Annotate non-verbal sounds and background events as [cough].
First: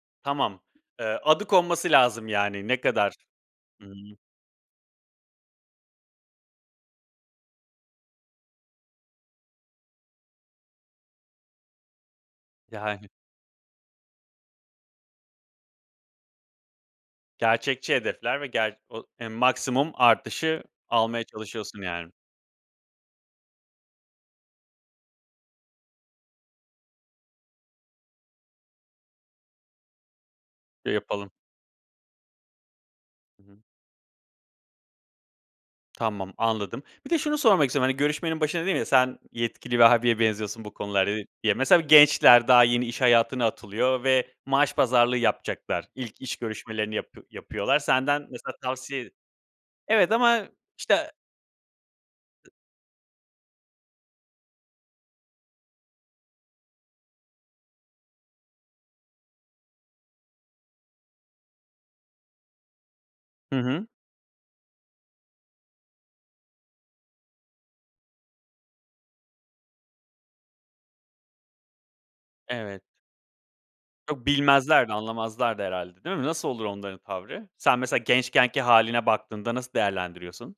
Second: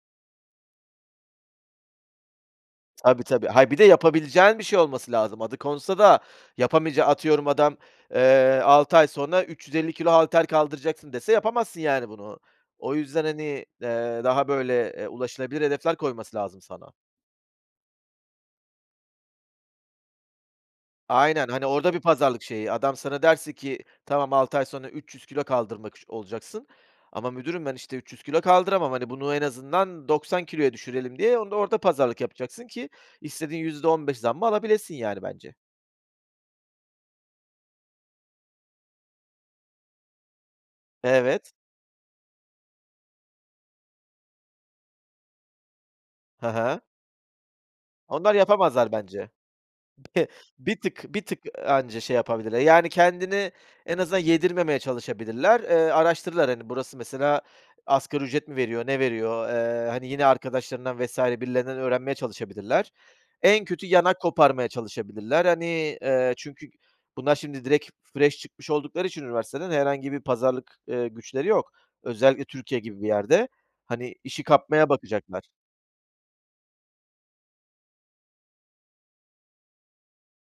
Tamam. Eee, adı konması lazım, yani. Ne kadar? Tabii, tabii, hayır bir de Hımm. yapabileceğin bir şey olması lazım. Adı konsa da yapamayacağı atıyorum adam, eee, 6 ay sonra 350 kilo halter kaldıracaksın dese yapamazsın, yani, bunu. O Yani. yüzden, hani, eee, daha böyle, eee, ulaşılabilir hedefler koyması lazım sana. Gerçekçi hedefler ve ger o eee, maksimum artışı almaya Aynen. Hani, çalışıyorsun, orada bir yani. pazarlık şeyi, adam sana derse ki, "Tamam, 6 ay sonra 300 kilo kaldırmak ş olacaksın." Ama müdürüm ben, işte, "300 kilo kaldıramam. Hani, bunu en azından 90 kiloya Ya düşürelim." yapalım. diye onu da orada pazarlık yapacaksın ki Hı hı. istediğin %15 zammı alabilesin, yani, bence. Tamam, anladım. Bir de şunu sormak istiyorum, hani, görüşmenin başında dedim ya, "Sen yetkili bir abiye benziyorsun bu konularda" diye. Evet. Ya, mesela b gençler daha yeni iş hayatına atılıyor ve maaş pazarlığı yapacaklar. İlk iş Hı hı. görüşmelerini yapı yapıyorlar. Senden Onlar mesela yapamazlar tavsiye bence. Evet, [chuckles] ama Bir tık, işte bir tık, ııı, anca şey yapabilirler. Yani, kendini en azından yedirmemeye çalışabilirler. Eee, araştırırlar. Hani, burası, mesela, asgari ücret mi veriyor, ne veriyor? Eee, hani, yine arkadaşlarından vs. birilerinden öğrenmeye çalışabilirler. Hı En hı. kötü yan hak koparmaya çalışabilirler. Hani, eee, çünkü bunlar şimdi direkt fresh çıkmış oldukları için üniversiteden herhangi bir pazarlık, eee, güçleri yok. Özellikle Türkiye Evet. gibi bir yerde. Hani, Çok işi bilmezler kapmaya de, bakacaklar. anlamazlar da herhâlde, değil mi? Nasıl olur onların tavrı? Sen mesela gençkenki hâline baktığında nasıl değerlendiriyorsun?